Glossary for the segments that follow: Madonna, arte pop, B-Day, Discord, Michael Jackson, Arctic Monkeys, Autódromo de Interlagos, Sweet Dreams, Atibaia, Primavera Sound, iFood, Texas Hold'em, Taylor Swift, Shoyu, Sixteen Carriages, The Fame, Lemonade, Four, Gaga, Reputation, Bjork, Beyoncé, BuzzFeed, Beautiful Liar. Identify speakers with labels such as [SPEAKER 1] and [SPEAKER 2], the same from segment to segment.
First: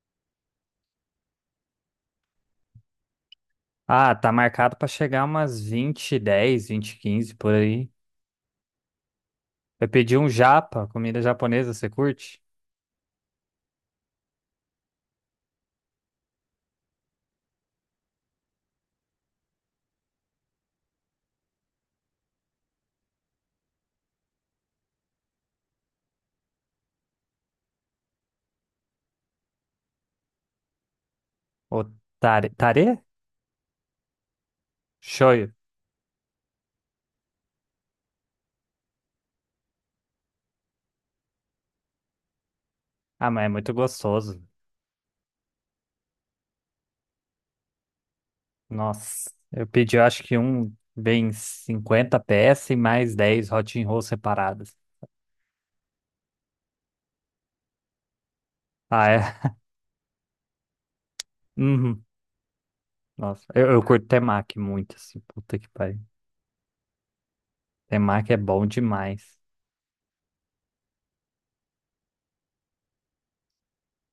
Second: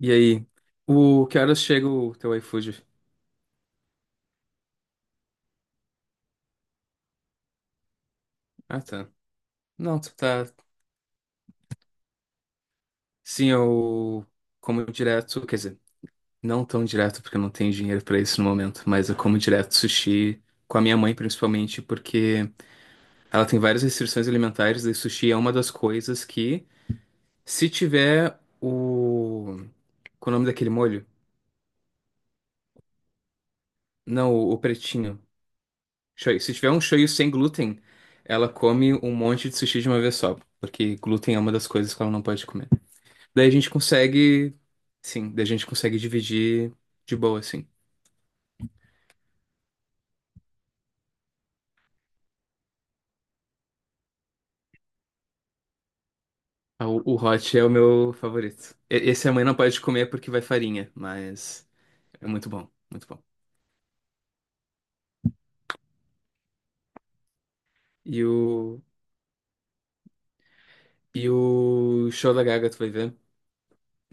[SPEAKER 1] E aí, o que horas chega o teu iFood?
[SPEAKER 2] Ah, tá marcado pra chegar umas 20, 10, 20, 15 por aí.
[SPEAKER 1] Ah, tá.
[SPEAKER 2] Eu
[SPEAKER 1] Não, tu
[SPEAKER 2] pedi um
[SPEAKER 1] tá.
[SPEAKER 2] japa, comida japonesa, você curte?
[SPEAKER 1] Sim, eu como direto, quer dizer, não tão direto porque eu não tenho dinheiro pra isso no momento, mas eu como direto sushi com a minha mãe, principalmente porque ela tem várias restrições alimentares e sushi é uma das coisas que, se tiver o, qual é o nome daquele molho?
[SPEAKER 2] O tare, tare?
[SPEAKER 1] Não, o pretinho.
[SPEAKER 2] Shoyu.
[SPEAKER 1] Shoyu. Se tiver um shoyu sem glúten, ela come um monte de sushi de uma vez só, porque glúten é uma das coisas que ela não pode comer.
[SPEAKER 2] Ah, mas
[SPEAKER 1] Daí
[SPEAKER 2] é
[SPEAKER 1] a gente
[SPEAKER 2] muito gostoso.
[SPEAKER 1] consegue. Sim, daí a gente consegue dividir de boa, assim.
[SPEAKER 2] Nossa, eu pedi, eu acho que um bem 50 peças e mais 10 hot roll separadas.
[SPEAKER 1] Ah, o hot é o meu favorito.
[SPEAKER 2] Ah,
[SPEAKER 1] Esse a
[SPEAKER 2] é?
[SPEAKER 1] mãe não pode comer porque vai farinha, mas
[SPEAKER 2] Uhum.
[SPEAKER 1] é muito bom, muito bom.
[SPEAKER 2] Nossa, eu curto temaki muito, assim, puta que pariu.
[SPEAKER 1] E
[SPEAKER 2] Temaki é bom
[SPEAKER 1] o,
[SPEAKER 2] demais.
[SPEAKER 1] e o show da Gaga, tu vai ver?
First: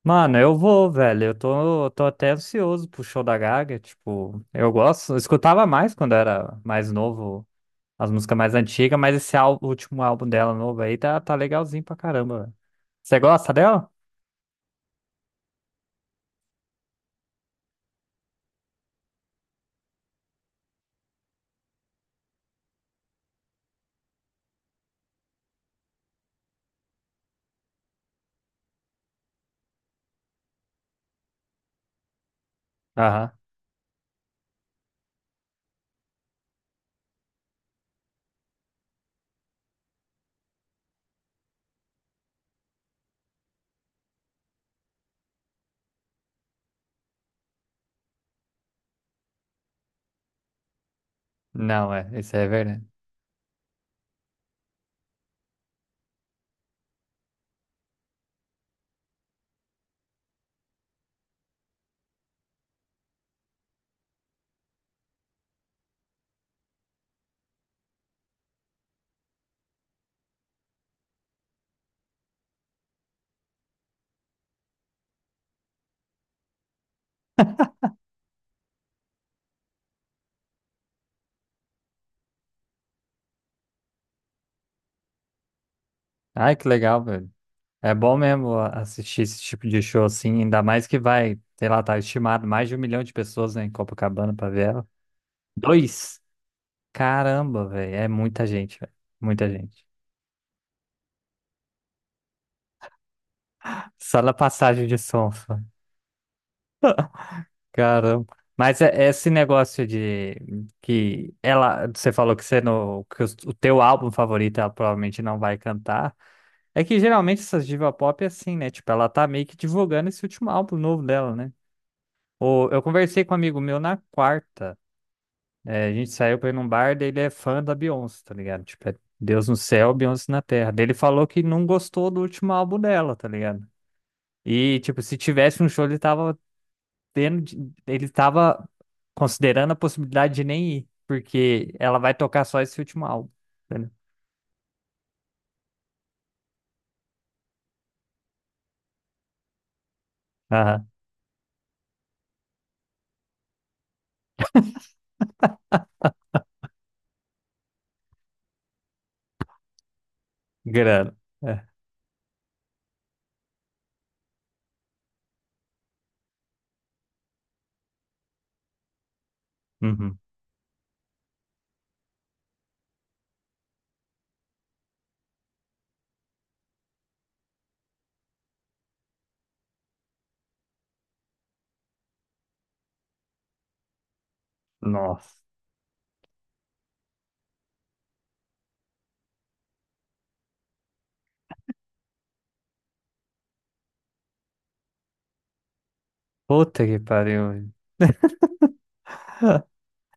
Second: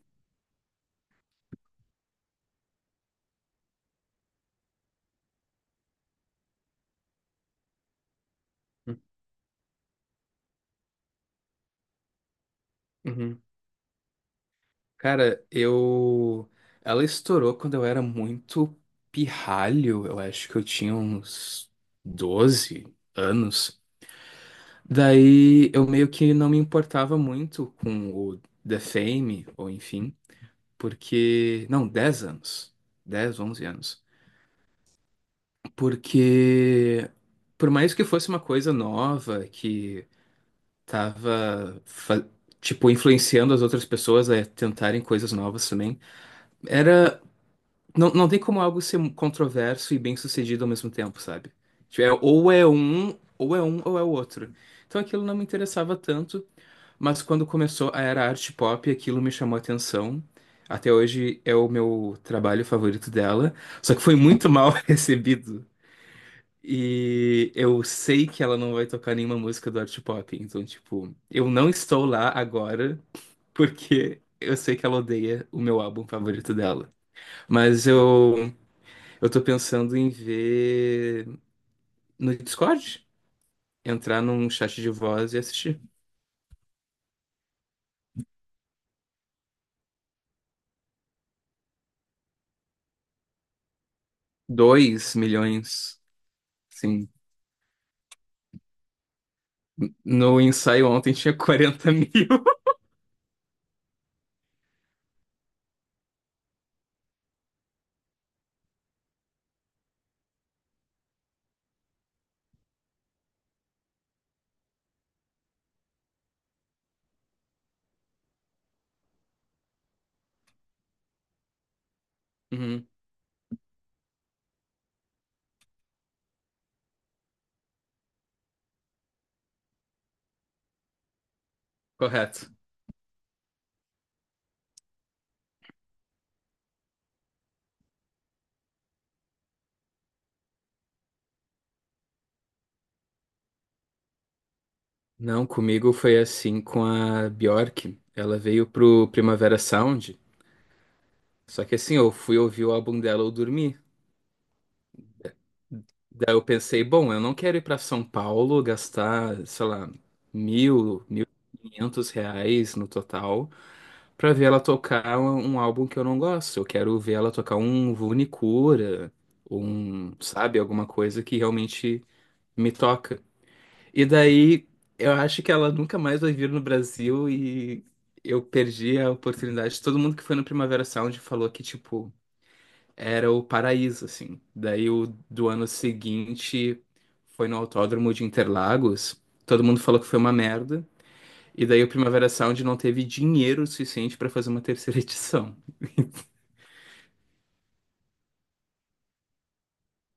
[SPEAKER 2] Mano, eu vou, velho. Eu tô até ansioso pro show da Gaga. Tipo, eu gosto. Eu escutava mais quando era mais novo, as músicas mais antigas, mas esse álbum, último álbum dela novo aí tá legalzinho pra caramba, velho. Você
[SPEAKER 1] Uhum.
[SPEAKER 2] gosta dela?
[SPEAKER 1] Cara, eu. Ela estourou quando eu era muito pirralho, eu acho que eu tinha uns 12 anos. Daí eu meio que não me importava muito com o The Fame, ou enfim. Porque. Não, 10 anos.
[SPEAKER 2] Aham.
[SPEAKER 1] 10, 11 anos. Porque, por mais que fosse uma coisa nova, que tava, tipo, influenciando as outras pessoas a tentarem coisas novas também, era. Não, não tem como algo ser controverso e bem-sucedido ao mesmo tempo, sabe?
[SPEAKER 2] Não,
[SPEAKER 1] Tipo,
[SPEAKER 2] é. Isso é
[SPEAKER 1] ou é
[SPEAKER 2] verdade.
[SPEAKER 1] um, ou é um, ou é o outro. Então aquilo não me interessava tanto. Mas quando começou a era arte pop, aquilo me chamou a atenção. Até hoje é o meu trabalho favorito dela, só que foi muito mal recebido. E eu sei que ela não vai tocar nenhuma música do arte pop, então, tipo, eu não estou lá agora porque eu sei que ela odeia o meu álbum favorito dela. Mas eu tô pensando em ver no Discord, entrar num chat de voz e assistir.
[SPEAKER 2] Ai, que legal, velho. É bom mesmo assistir esse tipo de show assim, ainda mais que vai, sei lá, tá estimado mais de um milhão de pessoas, né, em Copacabana pra ver ela.
[SPEAKER 1] 2 milhões,
[SPEAKER 2] Dois?
[SPEAKER 1] sim.
[SPEAKER 2] Caramba, velho. É muita gente, velho. Muita gente.
[SPEAKER 1] No ensaio ontem tinha 40 mil.
[SPEAKER 2] Só na passagem de som, só. Caramba. Mas é esse negócio de que ela, você falou que você no, que o teu álbum favorito ela provavelmente não vai cantar. É que geralmente essas diva pop é assim, né? Tipo, ela tá meio que divulgando esse último álbum novo dela, né? Ou eu
[SPEAKER 1] Uhum,
[SPEAKER 2] conversei com um amigo meu na quarta. É, a gente saiu pra ir num bar, daí ele é fã da Beyoncé, tá ligado? Tipo, é Deus no céu, Beyoncé na terra. Daí ele falou que não gostou do
[SPEAKER 1] correto.
[SPEAKER 2] último álbum dela, tá ligado? E, tipo, se tivesse um show, ele tava tendo, ele estava considerando a possibilidade de nem ir, porque ela vai tocar só esse último álbum. Entendeu?
[SPEAKER 1] Não, comigo foi assim com a Bjork. Ela veio pro Primavera Sound.
[SPEAKER 2] Aham,
[SPEAKER 1] Só que assim, eu fui ouvir o álbum dela. Eu dormi. Daí eu pensei, bom, eu não quero ir pra São Paulo gastar, sei lá, mil,
[SPEAKER 2] grana.
[SPEAKER 1] mil
[SPEAKER 2] É.
[SPEAKER 1] e quinhentos reais no total pra ver ela tocar um álbum que eu não gosto. Eu quero ver ela tocar um Vune um,
[SPEAKER 2] Uhum.
[SPEAKER 1] sabe, alguma coisa que realmente me toca. E daí eu acho que ela nunca mais vai vir no Brasil e eu perdi a oportunidade. Todo mundo que foi no Primavera Sound falou que, tipo, era o paraíso, assim. Daí o
[SPEAKER 2] Nossa.
[SPEAKER 1] do ano seguinte foi no Autódromo de Interlagos. Todo mundo falou que foi uma merda. E daí o Primavera Sound não teve dinheiro suficiente para fazer uma terceira edição.
[SPEAKER 2] Puta que pariu, velho.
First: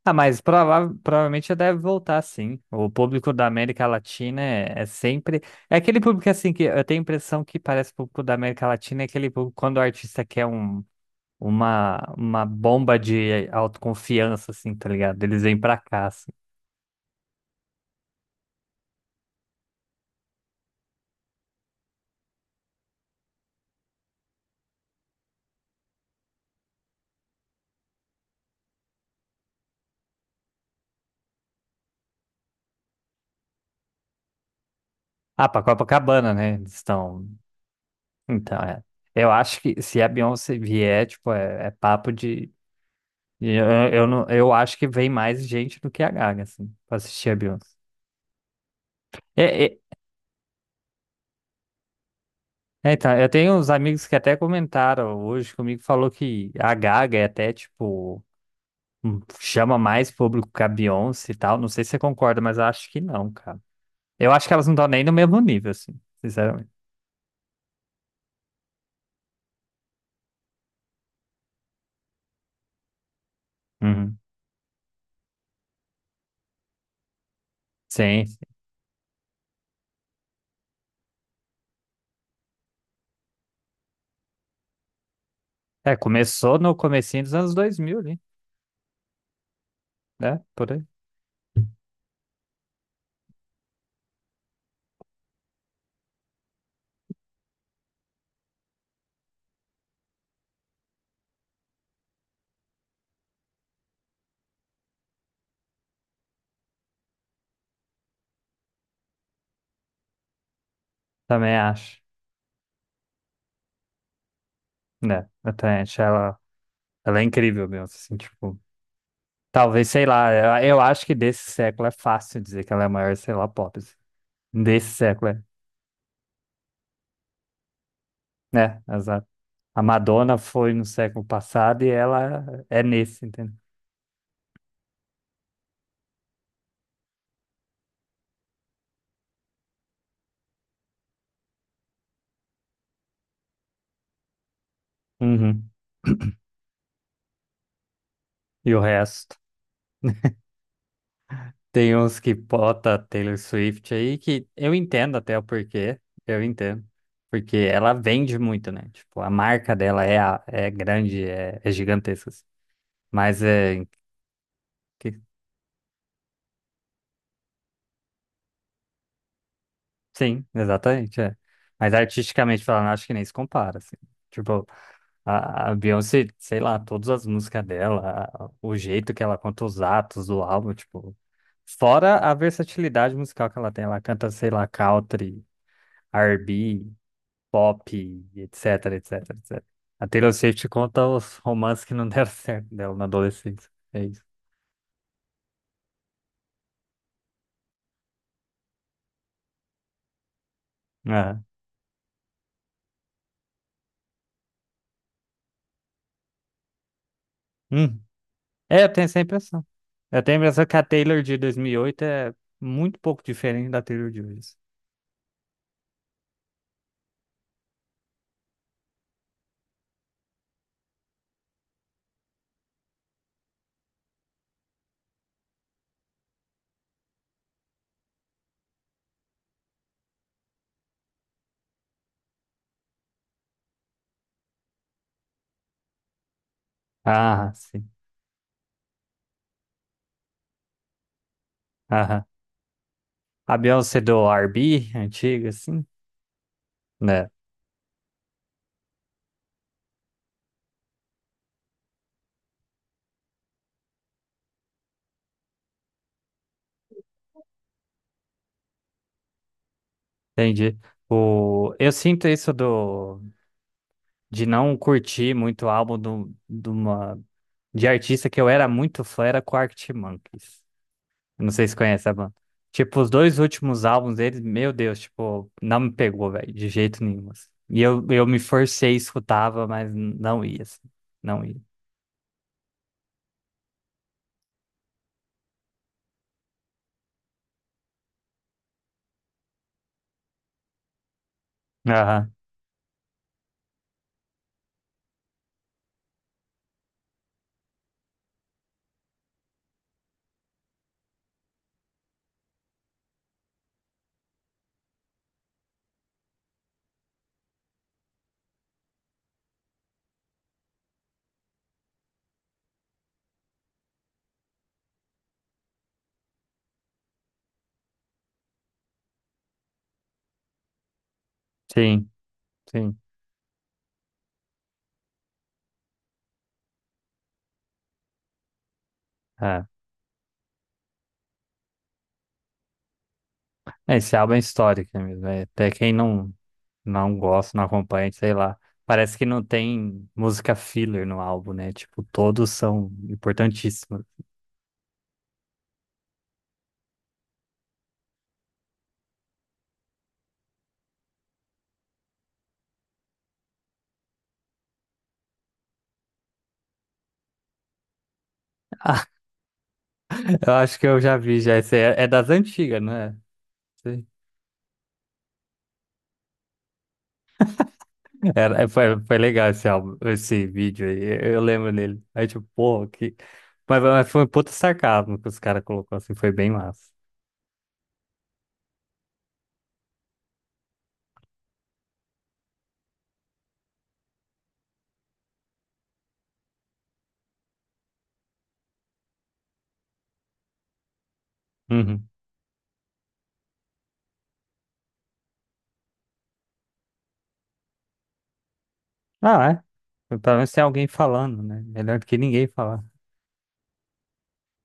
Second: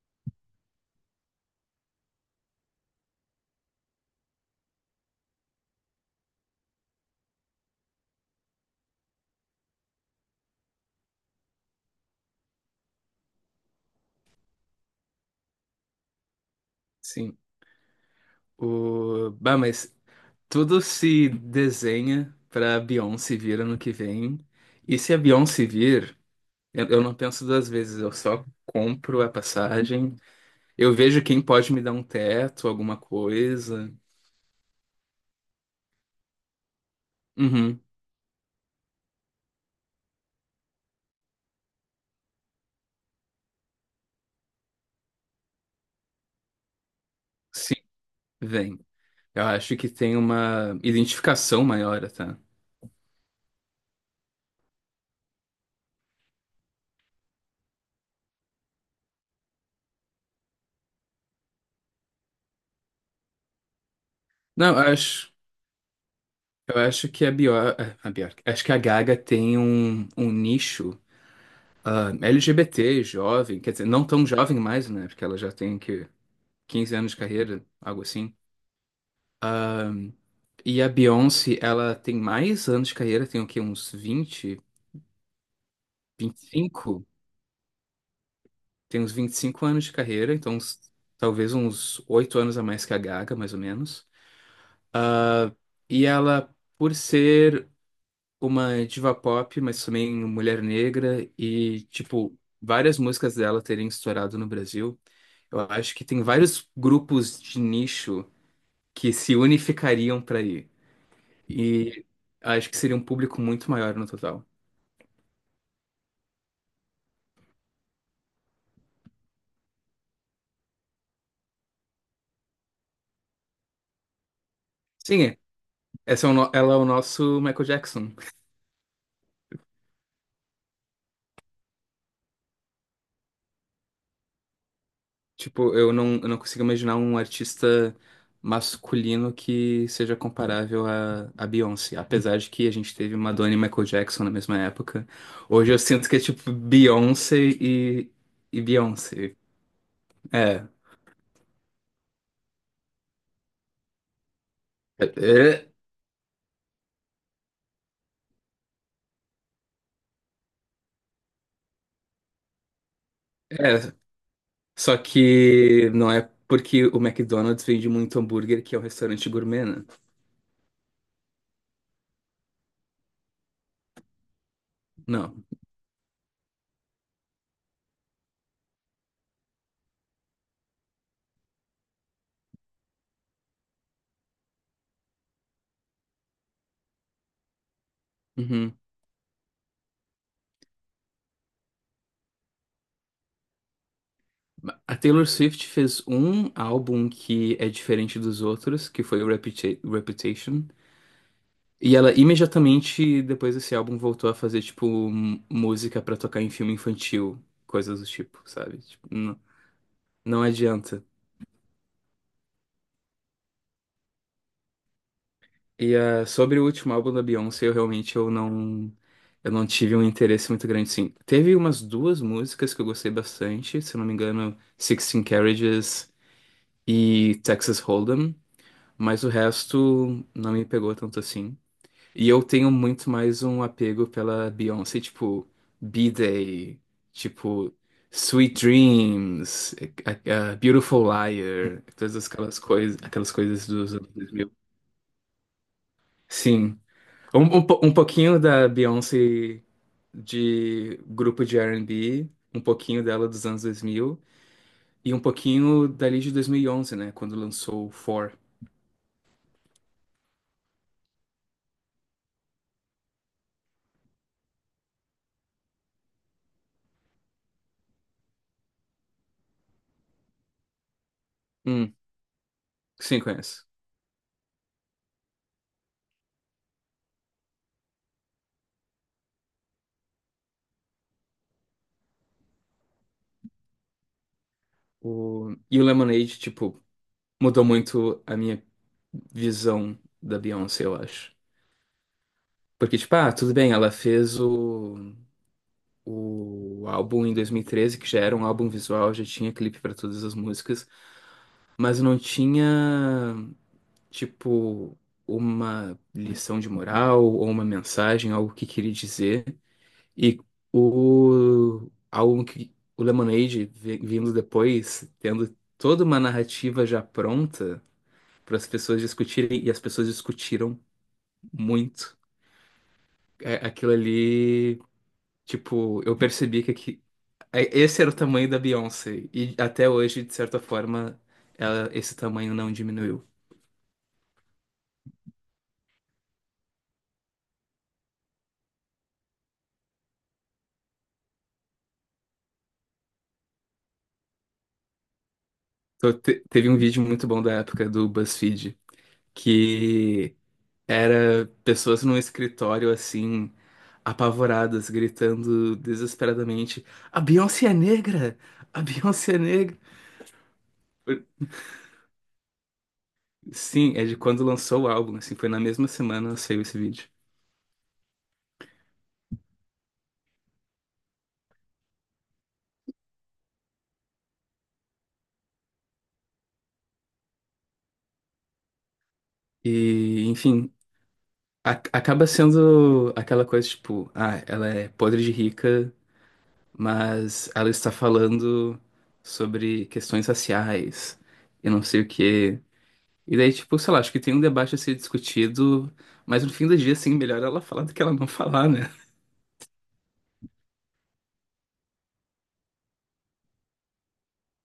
[SPEAKER 2] Ah, mas provavelmente já deve voltar, sim. O público da América Latina é sempre. É aquele público assim que eu tenho a impressão que parece público da América Latina, é aquele público quando o artista quer um, uma bomba de autoconfiança, assim, tá ligado? Eles vêm pra cá, assim.
[SPEAKER 1] Sim. Bah, mas tudo se desenha pra Beyoncé vir ano que vem. E se a Beyoncé vir. Eu não penso duas vezes, eu só compro a passagem. Eu vejo quem pode me dar um teto, alguma coisa.
[SPEAKER 2] Ah, pra Copacabana, né? Eles estão.
[SPEAKER 1] Uhum,
[SPEAKER 2] Então, é. Eu acho que se a Beyoncé vier, tipo, é papo de. Eu, não, eu acho que vem mais gente do que a Gaga, assim, pra assistir a Beyoncé.
[SPEAKER 1] sim, vem. Eu
[SPEAKER 2] É,
[SPEAKER 1] acho
[SPEAKER 2] é,
[SPEAKER 1] que tem uma identificação maior, tá?
[SPEAKER 2] então, eu tenho uns amigos que até comentaram hoje comigo, falou que a Gaga é até, tipo, chama mais público que a Beyoncé e tal. Não sei se você concorda, mas eu acho que não, cara. Eu acho que elas
[SPEAKER 1] Não,
[SPEAKER 2] não estão
[SPEAKER 1] eu
[SPEAKER 2] nem no
[SPEAKER 1] acho,
[SPEAKER 2] mesmo nível, assim, sinceramente.
[SPEAKER 1] eu acho que a Bjork, acho que a Gaga tem um nicho, LGBT, jovem, quer dizer, não
[SPEAKER 2] Uhum.
[SPEAKER 1] tão jovem mais, né? Porque ela já tem que 15 anos de carreira, algo
[SPEAKER 2] Sim.
[SPEAKER 1] assim. E a Beyoncé, ela tem mais anos de carreira, tem o quê? Uns vinte,
[SPEAKER 2] É,
[SPEAKER 1] vinte e
[SPEAKER 2] começou no
[SPEAKER 1] cinco
[SPEAKER 2] comecinho dos anos 2000 ali,
[SPEAKER 1] tem uns 25 anos de carreira,
[SPEAKER 2] né?
[SPEAKER 1] então
[SPEAKER 2] Por aí.
[SPEAKER 1] talvez uns 8 anos a mais que a Gaga, mais ou menos. Ah, e ela, por ser uma diva pop, mas também mulher negra e, tipo, várias músicas dela terem estourado no Brasil, eu acho que tem vários grupos de nicho que se unificariam para ir.
[SPEAKER 2] Também acho.
[SPEAKER 1] E acho que seria um público muito maior no total.
[SPEAKER 2] Né? Eu também acho ela é incrível mesmo, assim, tipo, talvez, sei lá, eu, acho que desse século é fácil dizer que ela é a maior, sei lá, pop, assim. Desse
[SPEAKER 1] Sim,
[SPEAKER 2] século
[SPEAKER 1] é.
[SPEAKER 2] é,
[SPEAKER 1] Essa é o no- Ela é o nosso Michael Jackson.
[SPEAKER 2] né? Exato. A Madonna foi no século passado e ela é nesse, entendeu?
[SPEAKER 1] Tipo, eu não consigo imaginar um artista masculino que seja comparável a Beyoncé. Apesar de que a gente teve Madonna e Michael Jackson na mesma época.
[SPEAKER 2] Uhum.
[SPEAKER 1] Hoje eu sinto que é tipo Beyoncé e
[SPEAKER 2] E o
[SPEAKER 1] Beyoncé.
[SPEAKER 2] resto.
[SPEAKER 1] É,
[SPEAKER 2] Tem uns que bota Taylor Swift aí que eu entendo até o
[SPEAKER 1] é,
[SPEAKER 2] porquê, eu entendo. Porque ela vende muito, né? Tipo, a marca dela é, é grande, é gigantesca, assim. Mas
[SPEAKER 1] é.
[SPEAKER 2] é,
[SPEAKER 1] É. Só que não é porque o McDonald's vende muito hambúrguer, que é um restaurante gourmet, né?
[SPEAKER 2] sim, exatamente, é. Mas artisticamente falando, acho que nem se compara, assim. Tipo,
[SPEAKER 1] Não.
[SPEAKER 2] a Beyoncé, sei lá, todas as músicas dela, o jeito que ela conta os atos do álbum, tipo, fora a versatilidade musical que ela tem, ela canta, sei lá, country, R&B, pop, etc,
[SPEAKER 1] Uhum.
[SPEAKER 2] etc, etc. A Taylor Swift conta os romances que não deram certo dela na adolescência. É isso.
[SPEAKER 1] A Taylor Swift fez um álbum que é diferente dos outros, que foi o Reputation.
[SPEAKER 2] Aham.
[SPEAKER 1] E ela imediatamente depois desse álbum voltou a fazer tipo música pra tocar em filme infantil,
[SPEAKER 2] Hum.
[SPEAKER 1] coisas do tipo, sabe?
[SPEAKER 2] É, eu tenho
[SPEAKER 1] Tipo,
[SPEAKER 2] essa impressão. Eu tenho a
[SPEAKER 1] não
[SPEAKER 2] impressão que a
[SPEAKER 1] adianta.
[SPEAKER 2] Taylor de 2008 é muito pouco diferente da Taylor de hoje.
[SPEAKER 1] E, sobre o último álbum da Beyoncé, eu realmente eu não tive um interesse muito grande, sim. Teve umas duas músicas que eu gostei bastante, se eu não me engano, Sixteen Carriages e Texas Hold'em, mas o resto não me pegou tanto assim. E eu tenho muito mais um apego pela Beyoncé, tipo, B-Day,
[SPEAKER 2] Ah,
[SPEAKER 1] tipo,
[SPEAKER 2] sim.
[SPEAKER 1] Sweet Dreams, a Beautiful Liar, todas
[SPEAKER 2] Aham.
[SPEAKER 1] aquelas
[SPEAKER 2] A
[SPEAKER 1] coisas dos
[SPEAKER 2] Beyoncé
[SPEAKER 1] anos
[SPEAKER 2] do
[SPEAKER 1] 2000.
[SPEAKER 2] R&B, antiga, assim.
[SPEAKER 1] Sim,
[SPEAKER 2] Né,
[SPEAKER 1] um pouquinho da Beyoncé de grupo de R&B, um pouquinho dela dos anos 2000 e um pouquinho dali de 2011, né, quando lançou o Four.
[SPEAKER 2] entendi. Eu sinto isso de não curtir muito o álbum de artista que eu era muito fã, era com Arctic Monkeys. Eu não sei se
[SPEAKER 1] Hum,
[SPEAKER 2] conhece a banda. Tipo, os
[SPEAKER 1] sim,
[SPEAKER 2] dois
[SPEAKER 1] conheço.
[SPEAKER 2] últimos álbuns deles, meu Deus, tipo, não me pegou, velho, de jeito nenhum, assim. E eu, me forcei, escutava, mas não ia, assim, não ia.
[SPEAKER 1] O, e o Lemonade, tipo, mudou muito a minha visão da Beyoncé, eu acho.
[SPEAKER 2] Aham,
[SPEAKER 1] Porque, tipo, tudo bem, ela fez o álbum em 2013, que já era um álbum visual, já tinha clipe pra todas as músicas, mas não tinha, tipo, uma lição de moral ou uma mensagem, algo que queria dizer. E o álbum que o Lemonade, vindo depois, tendo toda uma narrativa já pronta para as pessoas discutirem, e as pessoas discutiram
[SPEAKER 2] sim,
[SPEAKER 1] muito.
[SPEAKER 2] sim.
[SPEAKER 1] É, aquilo ali, tipo, eu percebi que aqui, esse era o tamanho da Beyoncé. E
[SPEAKER 2] É.
[SPEAKER 1] até hoje, de certa forma, ela, esse tamanho não diminuiu.
[SPEAKER 2] É, esse álbum é histórico, né, mesmo, é. Até quem não, não gosta, não acompanha, sei lá. Parece que não tem música filler no álbum, né? Tipo, todos são importantíssimos.
[SPEAKER 1] Então, teve um vídeo muito bom da época do BuzzFeed, que era pessoas num escritório, assim, apavoradas, gritando desesperadamente: A Beyoncé é negra! A Beyoncé é negra!
[SPEAKER 2] Eu acho que eu já vi, já. Esse é das antigas, não é?
[SPEAKER 1] Sim, é de quando lançou o álbum, assim, foi na mesma semana que saiu esse vídeo.
[SPEAKER 2] Foi legal esse álbum, esse vídeo aí, eu lembro dele. Aí tipo, pô, que... Mas foi um puta sarcasmo que os caras colocou assim, foi bem massa.
[SPEAKER 1] E, enfim. Acaba sendo aquela coisa tipo, ela é podre de rica, mas ela está falando sobre questões raciais e não sei
[SPEAKER 2] Uhum.
[SPEAKER 1] o quê. E daí, tipo, sei lá, acho que tem um debate a ser discutido, mas no fim do dia, assim, melhor ela falar do que ela não falar, né?
[SPEAKER 2] Ah, é. Então, pelo menos tem alguém falando, né? Melhor do que ninguém falar.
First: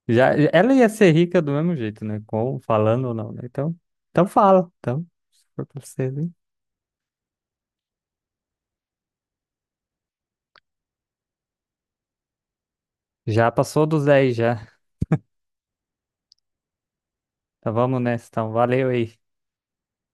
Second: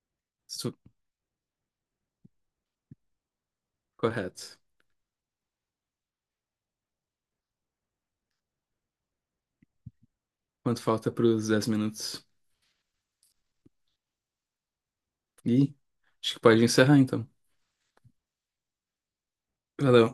[SPEAKER 2] Já, ela
[SPEAKER 1] Isso,
[SPEAKER 2] ia ser rica do mesmo jeito, né? Com, falando ou não, né? Então,
[SPEAKER 1] correto.
[SPEAKER 2] fala. Então, se for pra você, hein?
[SPEAKER 1] Quanto falta para os 10 minutos?
[SPEAKER 2] Já passou dos 10 já.
[SPEAKER 1] Ih, acho que pode encerrar então.
[SPEAKER 2] Então vamos nessa, então. Valeu aí.
[SPEAKER 1] Valeu.